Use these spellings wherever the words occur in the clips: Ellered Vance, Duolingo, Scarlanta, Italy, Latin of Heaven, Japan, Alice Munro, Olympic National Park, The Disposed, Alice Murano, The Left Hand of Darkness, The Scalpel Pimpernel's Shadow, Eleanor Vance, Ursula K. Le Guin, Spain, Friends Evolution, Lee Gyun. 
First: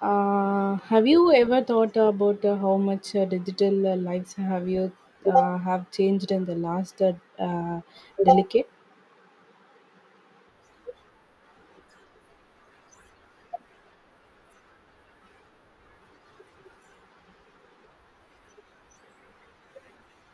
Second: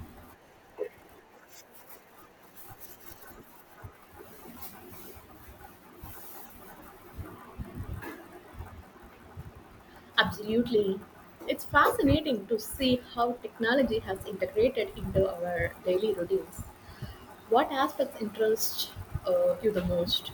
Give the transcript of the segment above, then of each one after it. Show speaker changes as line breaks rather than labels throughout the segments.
Have you ever thought about how much digital lives have you have changed in the last decade?
Absolutely. It's fascinating to see how technology has integrated into our daily routines. What aspects interest you the most?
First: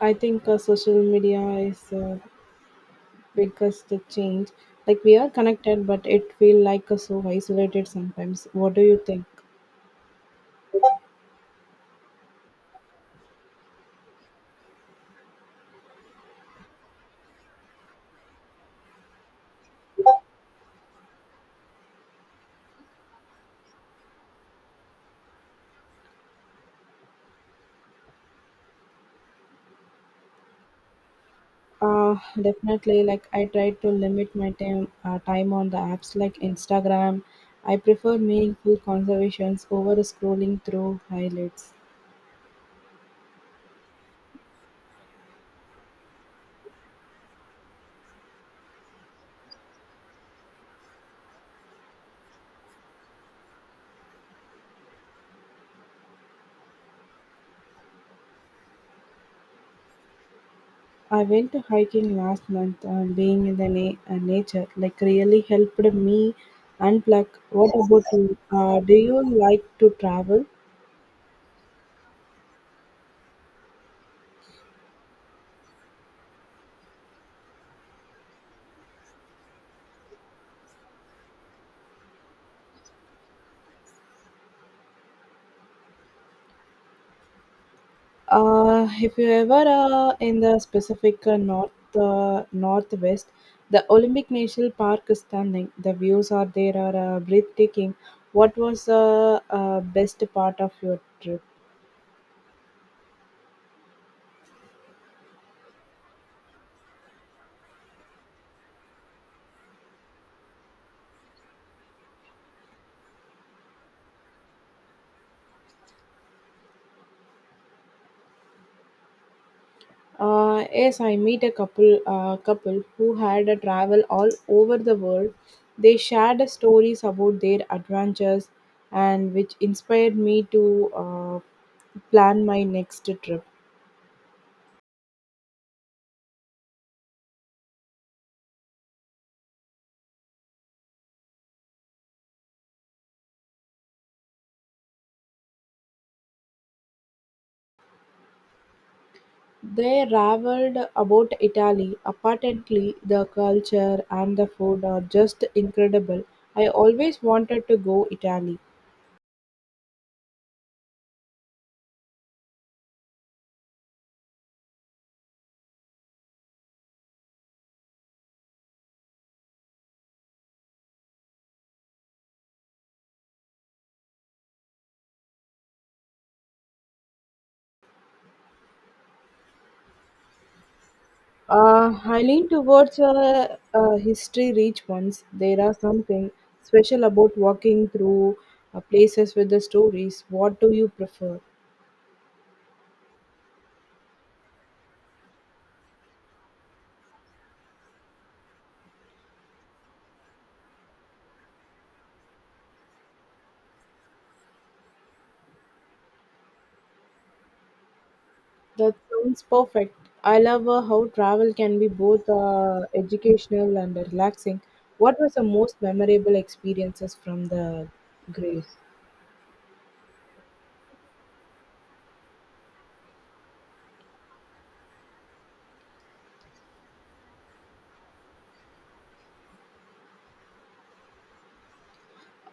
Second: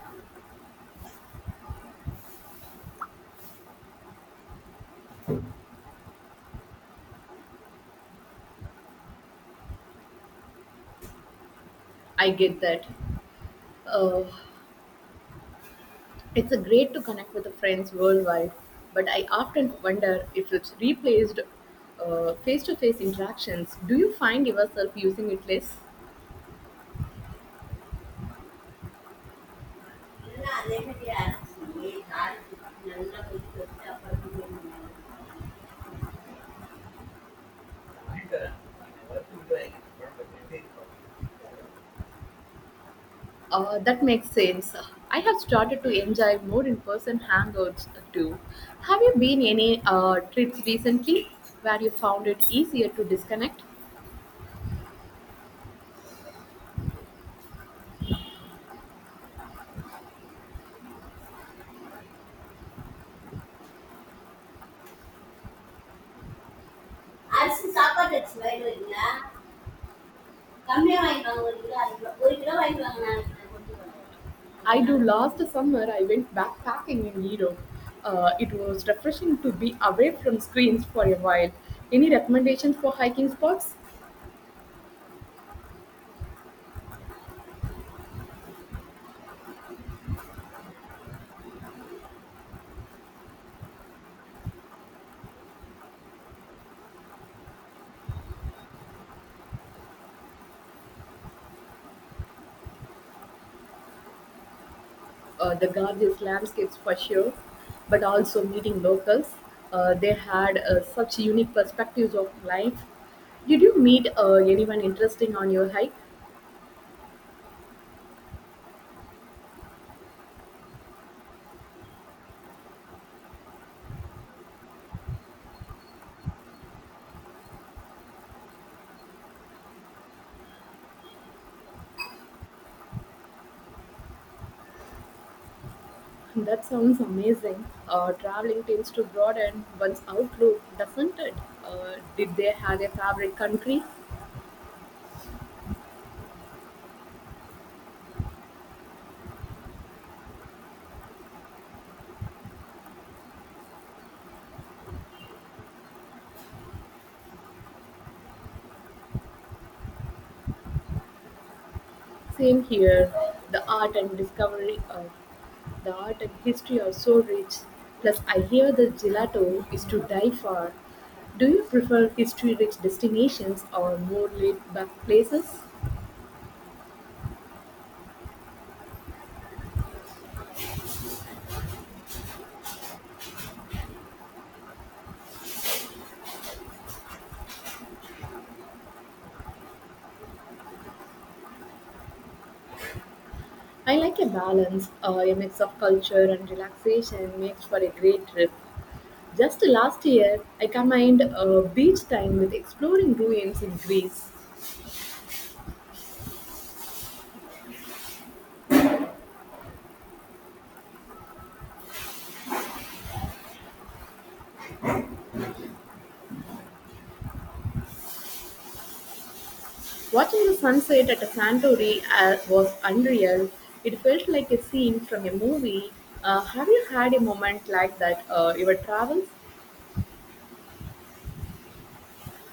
I think social media is biggest change. Like we are connected, but it feel like so isolated sometimes. What do you think?
I get that. Uh, it's a great to connect with the friends worldwide, but I often wonder if it's replaced face-to-face interactions. Do you find yourself using it less?
Uh, definitely. Like I try to limit my time on the apps like Instagram. I prefer meaningful conversations over scrolling through highlights.
That makes sense. I have started to enjoy more in-person hangouts too. Have you been any trips recently where you found it easier to disconnect?
I went to hiking last month and being in the nature like really helped me unplug.
அரிசி
What about
சாப்பாடு
you?
அரிசி வாங்கிட்டு
Do
வரீங்களா
you like to travel?
கம்மியாக வாங்கிட்டு வாங்க ஒரு kilo அரை கிலோ ஒரு கிலோ வாங்கிட்டு வாங்க நாளைக்கு நான் கொண்டு வரேன். I do, last summer I went backpacking in Europe. It was refreshing to be away from screens for a while. Any recommendations for hiking spots?
If you ever in the specific northwest, the Olympic National Park is stunning. The views are there are breathtaking. What was the best part of your trip?
The gorgeous landscapes for sure, but also meeting locals. They had such unique perspectives of life. Did you meet anyone interesting on your hike?
Yes, I meet a couple couple who had a travel all over the world. They shared the stories about their adventures, and which inspired me to plan my next trip.
That sounds amazing. Traveling tends to broaden one's outlook, doesn't it? Did they have a favorite country?
They ravelled about Italy. Apparently, the culture and the food are just incredible. I always wanted to go Italy.
Same here. The art and discovery of the art and history are so rich. Plus, I hear the gelato is to die for. Do you prefer history-rich destinations or more laid-back places?
I lean towards a history rich ones. There are something special about walking through places with the stories. What do you prefer?
I like a balance. A mix of culture and relaxation makes for a great trip. Just last year, I combined beach time with exploring ruins in Greece.
That sounds perfect. I love how travel can be both educational and relaxing. What was the most memorable experiences from the Grace?
Watching the sunset at Santorini was unreal. It felt like a scene from a movie. Have you had a moment like that your travels?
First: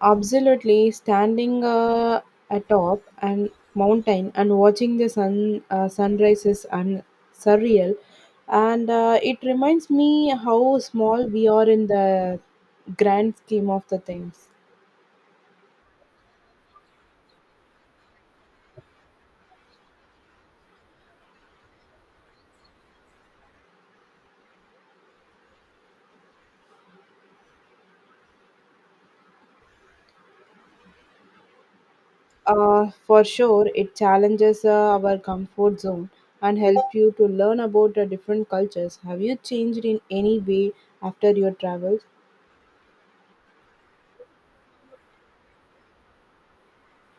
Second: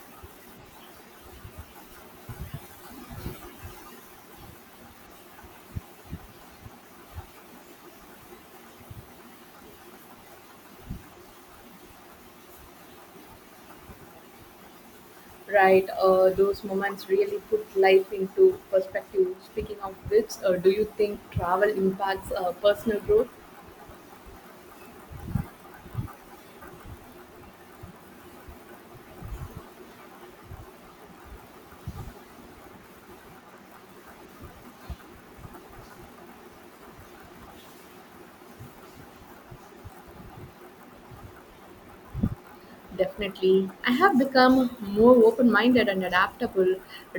Absolutely, standing atop a mountain and watching the sunrise is surreal, and it reminds me how small we are in the grand scheme of the things.
Right, those moments really put life into perspective. Speaking of which, do you think travel impacts personal growth?
For sure, it challenges our comfort zone and helps you to learn about the different cultures. Have you changed in any way after your travels?
Definitely. I have become more open minded and adaptable.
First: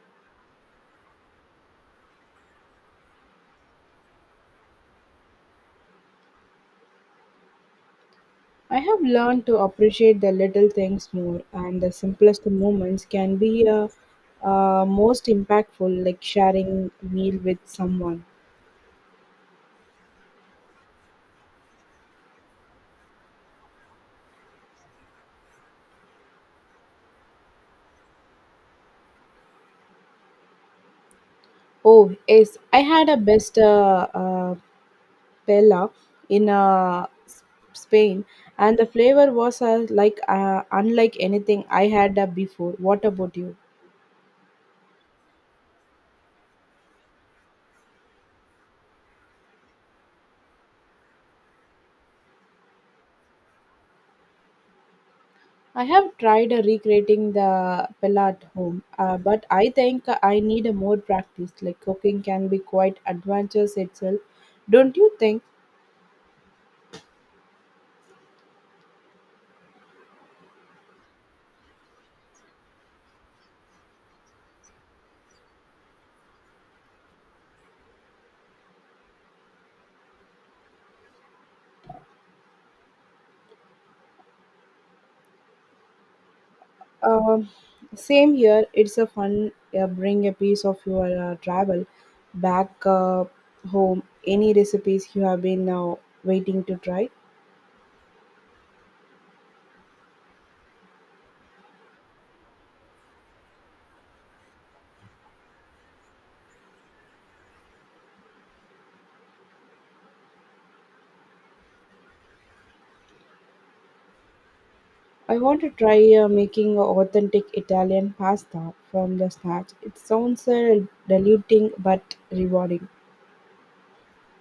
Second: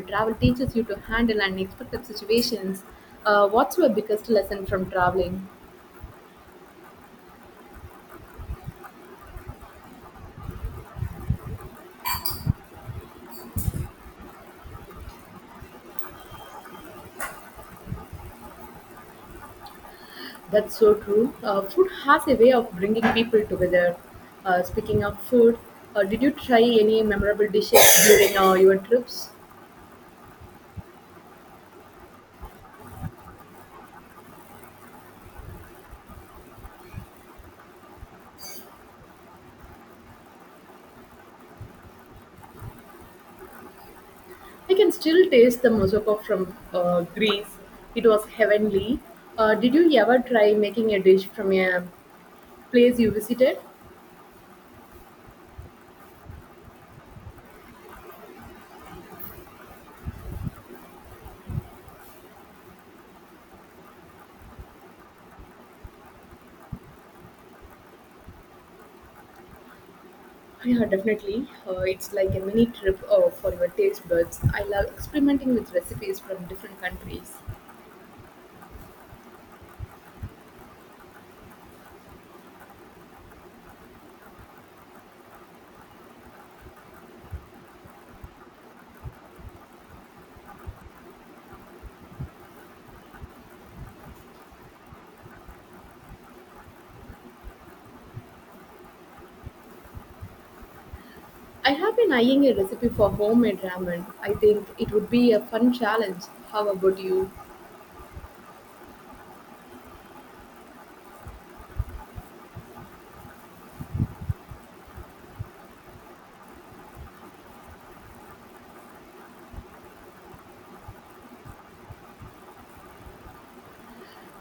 Travel teaches you to handle unexpected situations. What's your biggest lesson from traveling?
I have learned to appreciate the little things more, and the simplest moments can be most impactful, like sharing a meal with someone.
That's so true. Food has a way of bringing people together. Speaking of food, did you try any memorable dishes during your trips?
Oh, yes, I had a best paella in Spain, and the flavor was like unlike anything I had before. What about you?
I can still taste the moussaka from Greece. It was heavenly. Did you ever try making a dish from a place you visited?
I have tried recreating the pella at home, but I think I need a more practice. Like cooking can be quite adventurous itself, don't you think?
Yeah, definitely. It's like a mini trip for your taste buds. I love experimenting with recipes from different countries.
Um, Same here. It's a fun bring a piece of your travel back home. Any recipes you have been now waiting to try?
I have been eyeing a recipe for homemade ramen. I think it would be a fun challenge. How about you?
I want to try making authentic Italian pasta from the scratch. It sounds diluting but rewarding.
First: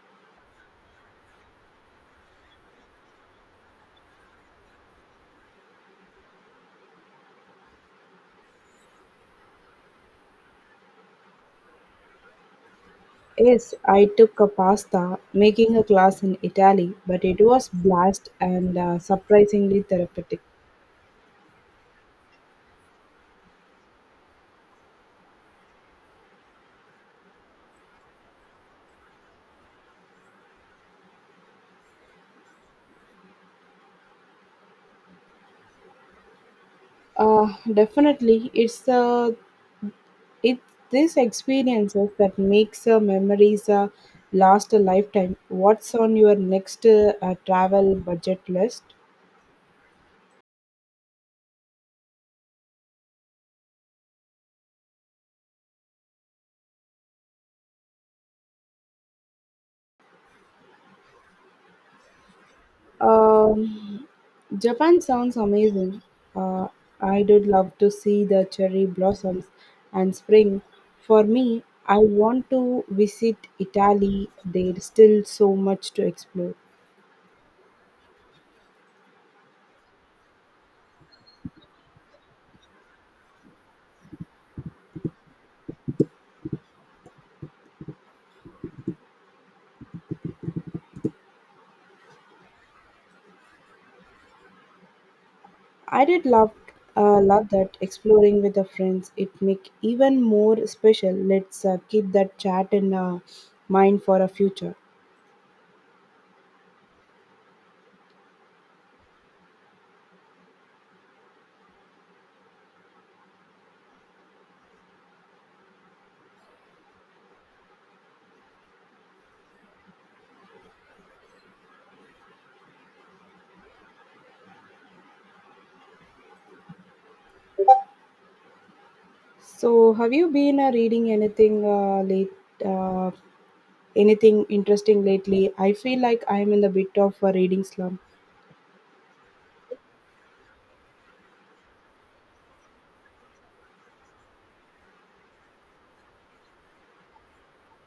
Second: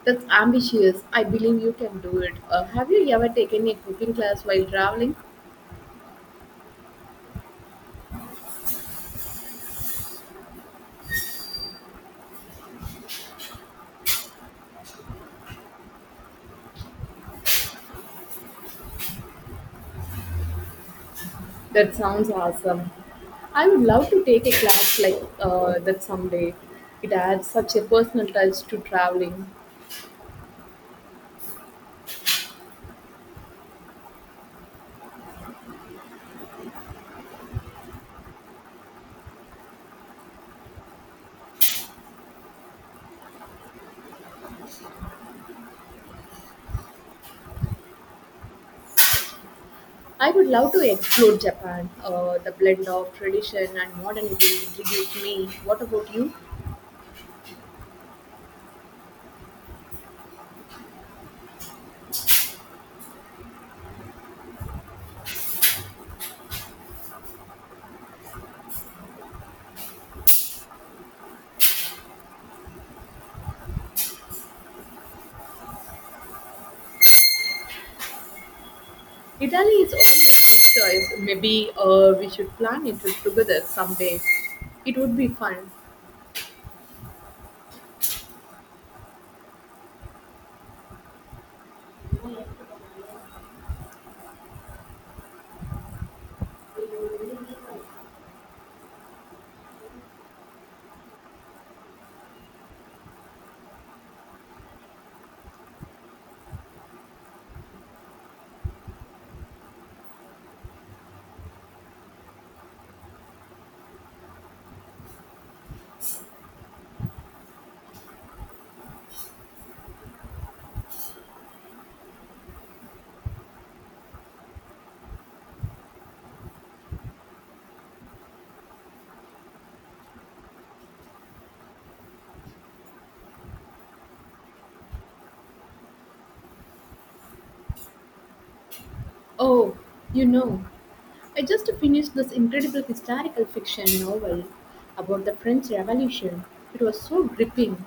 That's ambitious. I believe you can do it. Have you ever taken a cooking class while traveling?
Yes, I took a pasta making a class in Italy, but it was blast and surprisingly therapeutic.
That sounds awesome. I would love to take a class like that someday. It adds such a personal touch to traveling.
Definitely, it's it these experiences that makes memories last a lifetime. What's on your next travel budget list?
I would love to explore Japan. The blend of tradition and modernity intrigues me. What about you?
Um, Japan sounds amazing. Uh, I did love to see the cherry blossoms and spring. For me, I want to visit Italy. There's still so much to explore.
Italy is always a good choice. Maybe we should plan it together someday. It would be fun.
I did love that exploring with the friends. It make even more special. Let's keep that chat in mind for a future. So, have you been reading uh, anything interesting lately? I feel like I'm in a bit of a reading slump.
Oh, you know, I just finished this incredible historical fiction novel about the French Revolution. It was so gripping.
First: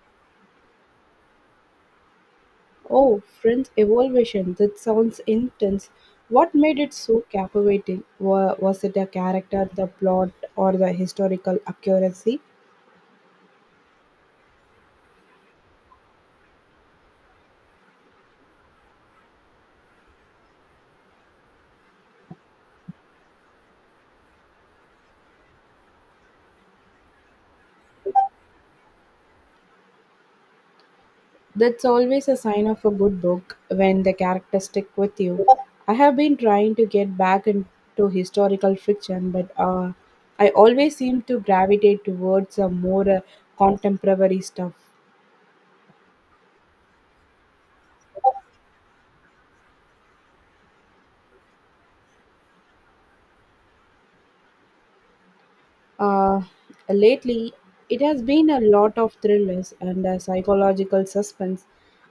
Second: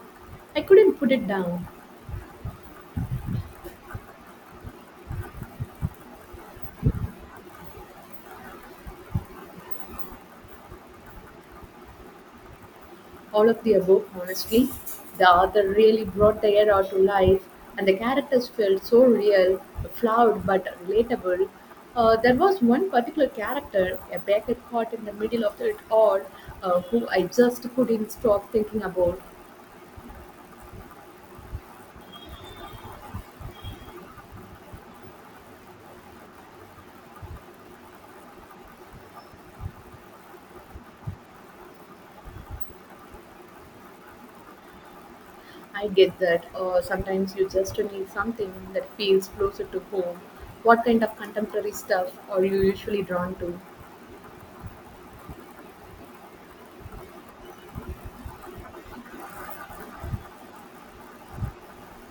I couldn't put it down.
Oh, Friends Evolution. That sounds intense. What made it so captivating? Was it a character, the plot, or the historical accuracy?
All of the above, honestly. The author really brought the era to life, and the characters felt so real, flawed, but relatable. There was one particular character, a baker caught in the middle of it all, who I just couldn't stop thinking about.
That's always a sign of a good book when the characters stick with you. I have been trying to get back into historical fiction, but I always seem to gravitate towards a more contemporary stuff.
I get that, sometimes you just need something that feels closer to home. What kind of contemporary stuff are you usually drawn to?
Uh, Lately, it has been a lot of thrillers and psychological suspense.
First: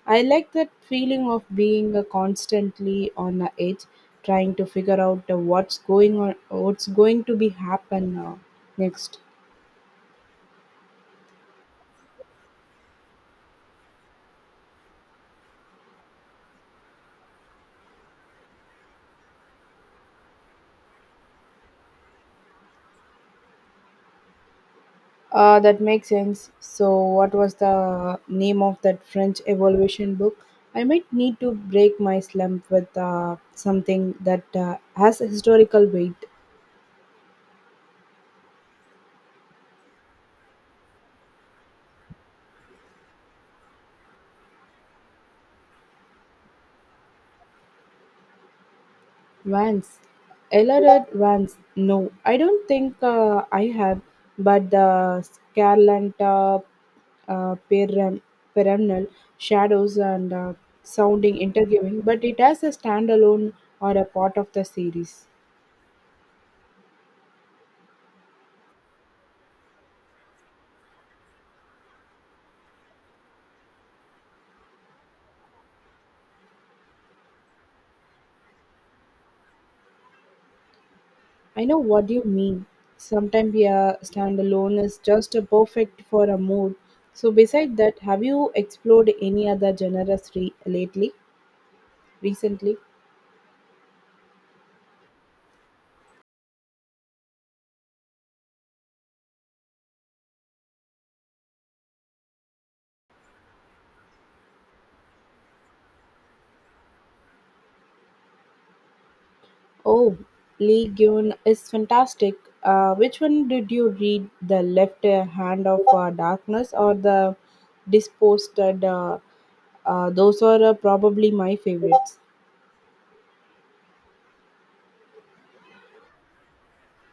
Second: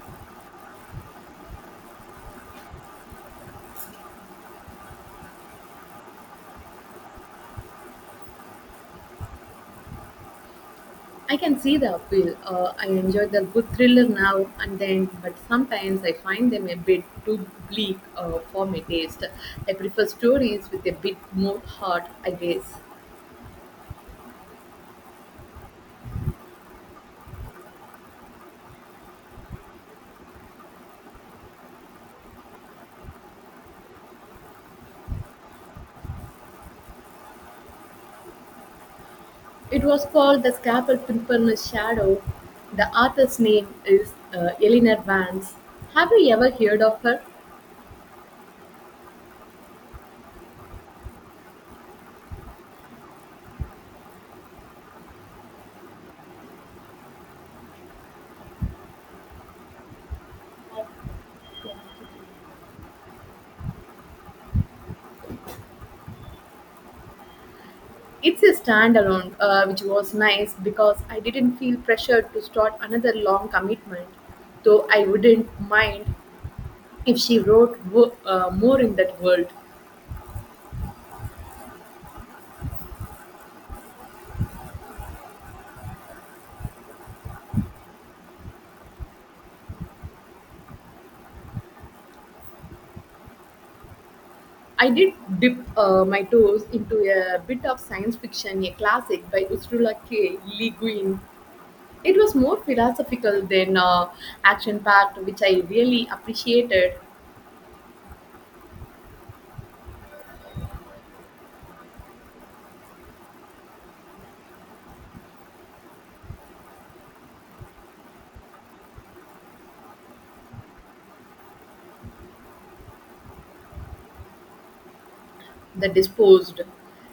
I like that feeling of being constantly on the edge, trying to figure out what's going on, what's going to be happen next.
I can see the appeal. I enjoy the good thriller now and then, but sometimes I find them a bit too bleak for my taste. I prefer stories with a bit more heart, I guess.
That makes sense. So, what was the name of that French evolution book? I might need to break my slump with something that has a historical weight.
It was called The Scalpel Pimpernel's Shadow. The author's name is Eleanor Vance. Have you ever heard of her?
Vance. Ellered Vance. No, I don't think I have, but the Scarlanta uh, peram- perennial shadows and sounding interviewing, but it has a standalone or a part of the series.
It's a standalone, which was nice because I didn't feel pressured to start another long commitment, though I wouldn't mind if she wrote more in that world.
I know what you mean. Sometimes a standalone is just a perfect for a mood. So, beside that, have you explored any other lately, recently?
I did dip my toes into a bit of science fiction, a classic by Ursula K. Le Guin. It was more philosophical than action packed, which I really appreciated.
Oh, Lee Gyun is fantastic. Which one did you read, The Left Hand of Darkness or The Disposed? Those are probably my favorites.
The disposed.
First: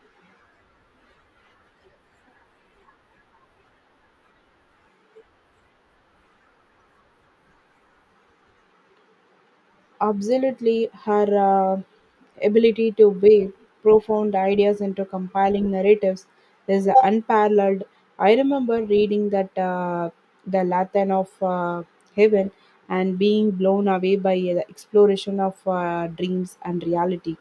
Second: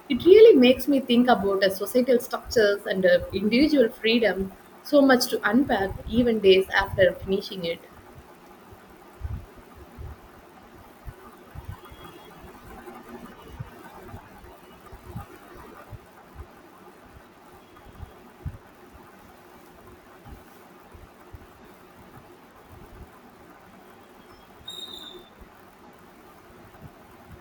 It really makes me think about societal structures and individual freedom, so much to unpack even days after finishing it.
Absolutely, her ability to weave profound ideas into compelling narratives is unparalleled. I remember reading that the Latin of heaven and being blown away by the exploration of dreams and reality.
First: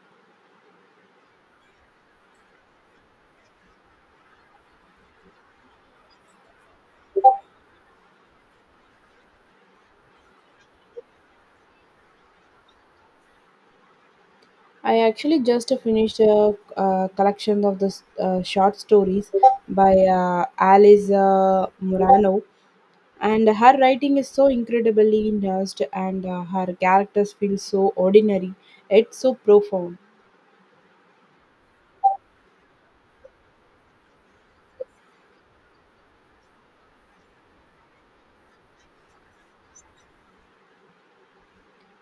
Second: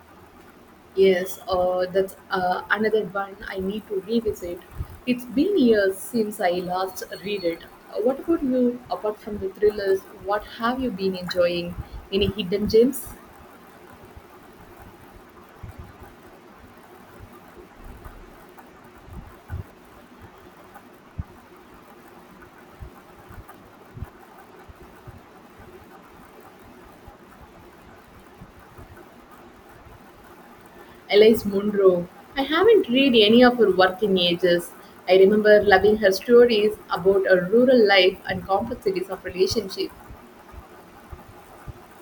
Yes, that's another one I need to revisit. It's been years since I last read it. What about you? Apart from the thrillers, what have you been enjoying? Any hidden gems?
I actually just finished a collection of the short stories by Alice Murano, and her writing is so incredibly nuanced, and her characters feel so ordinary. It's so profound.
Alice Munro. I haven't read any of her work in ages. I remember loving her stories about a rural life and complexities of relationships.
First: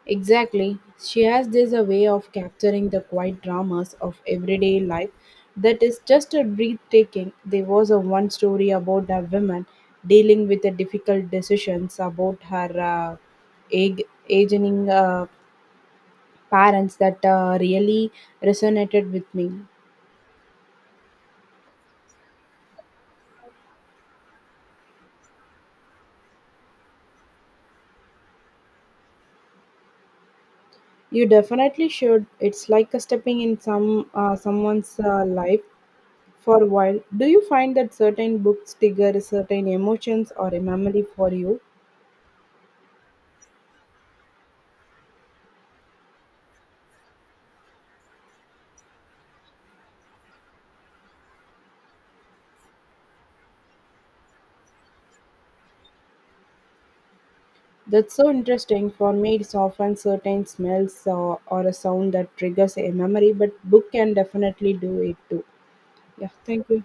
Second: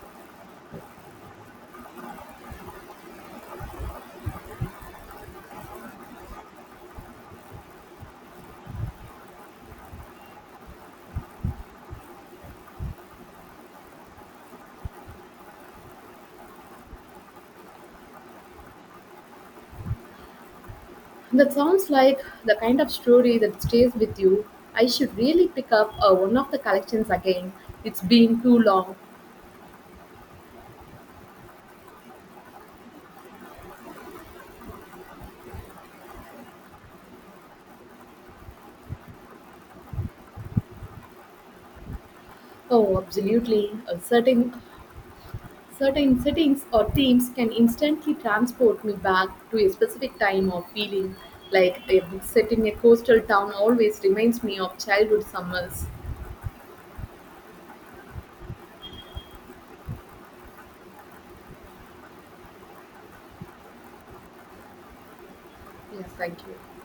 Exactly. She has this a way of capturing the quiet dramas of everyday life that is just a breathtaking. There was a one story about a woman dealing with the difficult decisions about her aging parents that really resonated with me.
That sounds like the kind of story that stays with you. I should really pick up one of the collections again. It's been too long.
You definitely should. It's like a stepping in someone's life for a while. Do you find that certain books trigger certain emotions or a memory for you?
Oh, absolutely. Certain settings or themes can instantly transport me back to a specific time or feeling. Like a book set in a coastal town always reminds me of childhood summers.
That's so interesting. For me, it's often certain smells or a sound that triggers a memory, but book can definitely do it too.
Yes,
Yeah,
thank you.
thank you.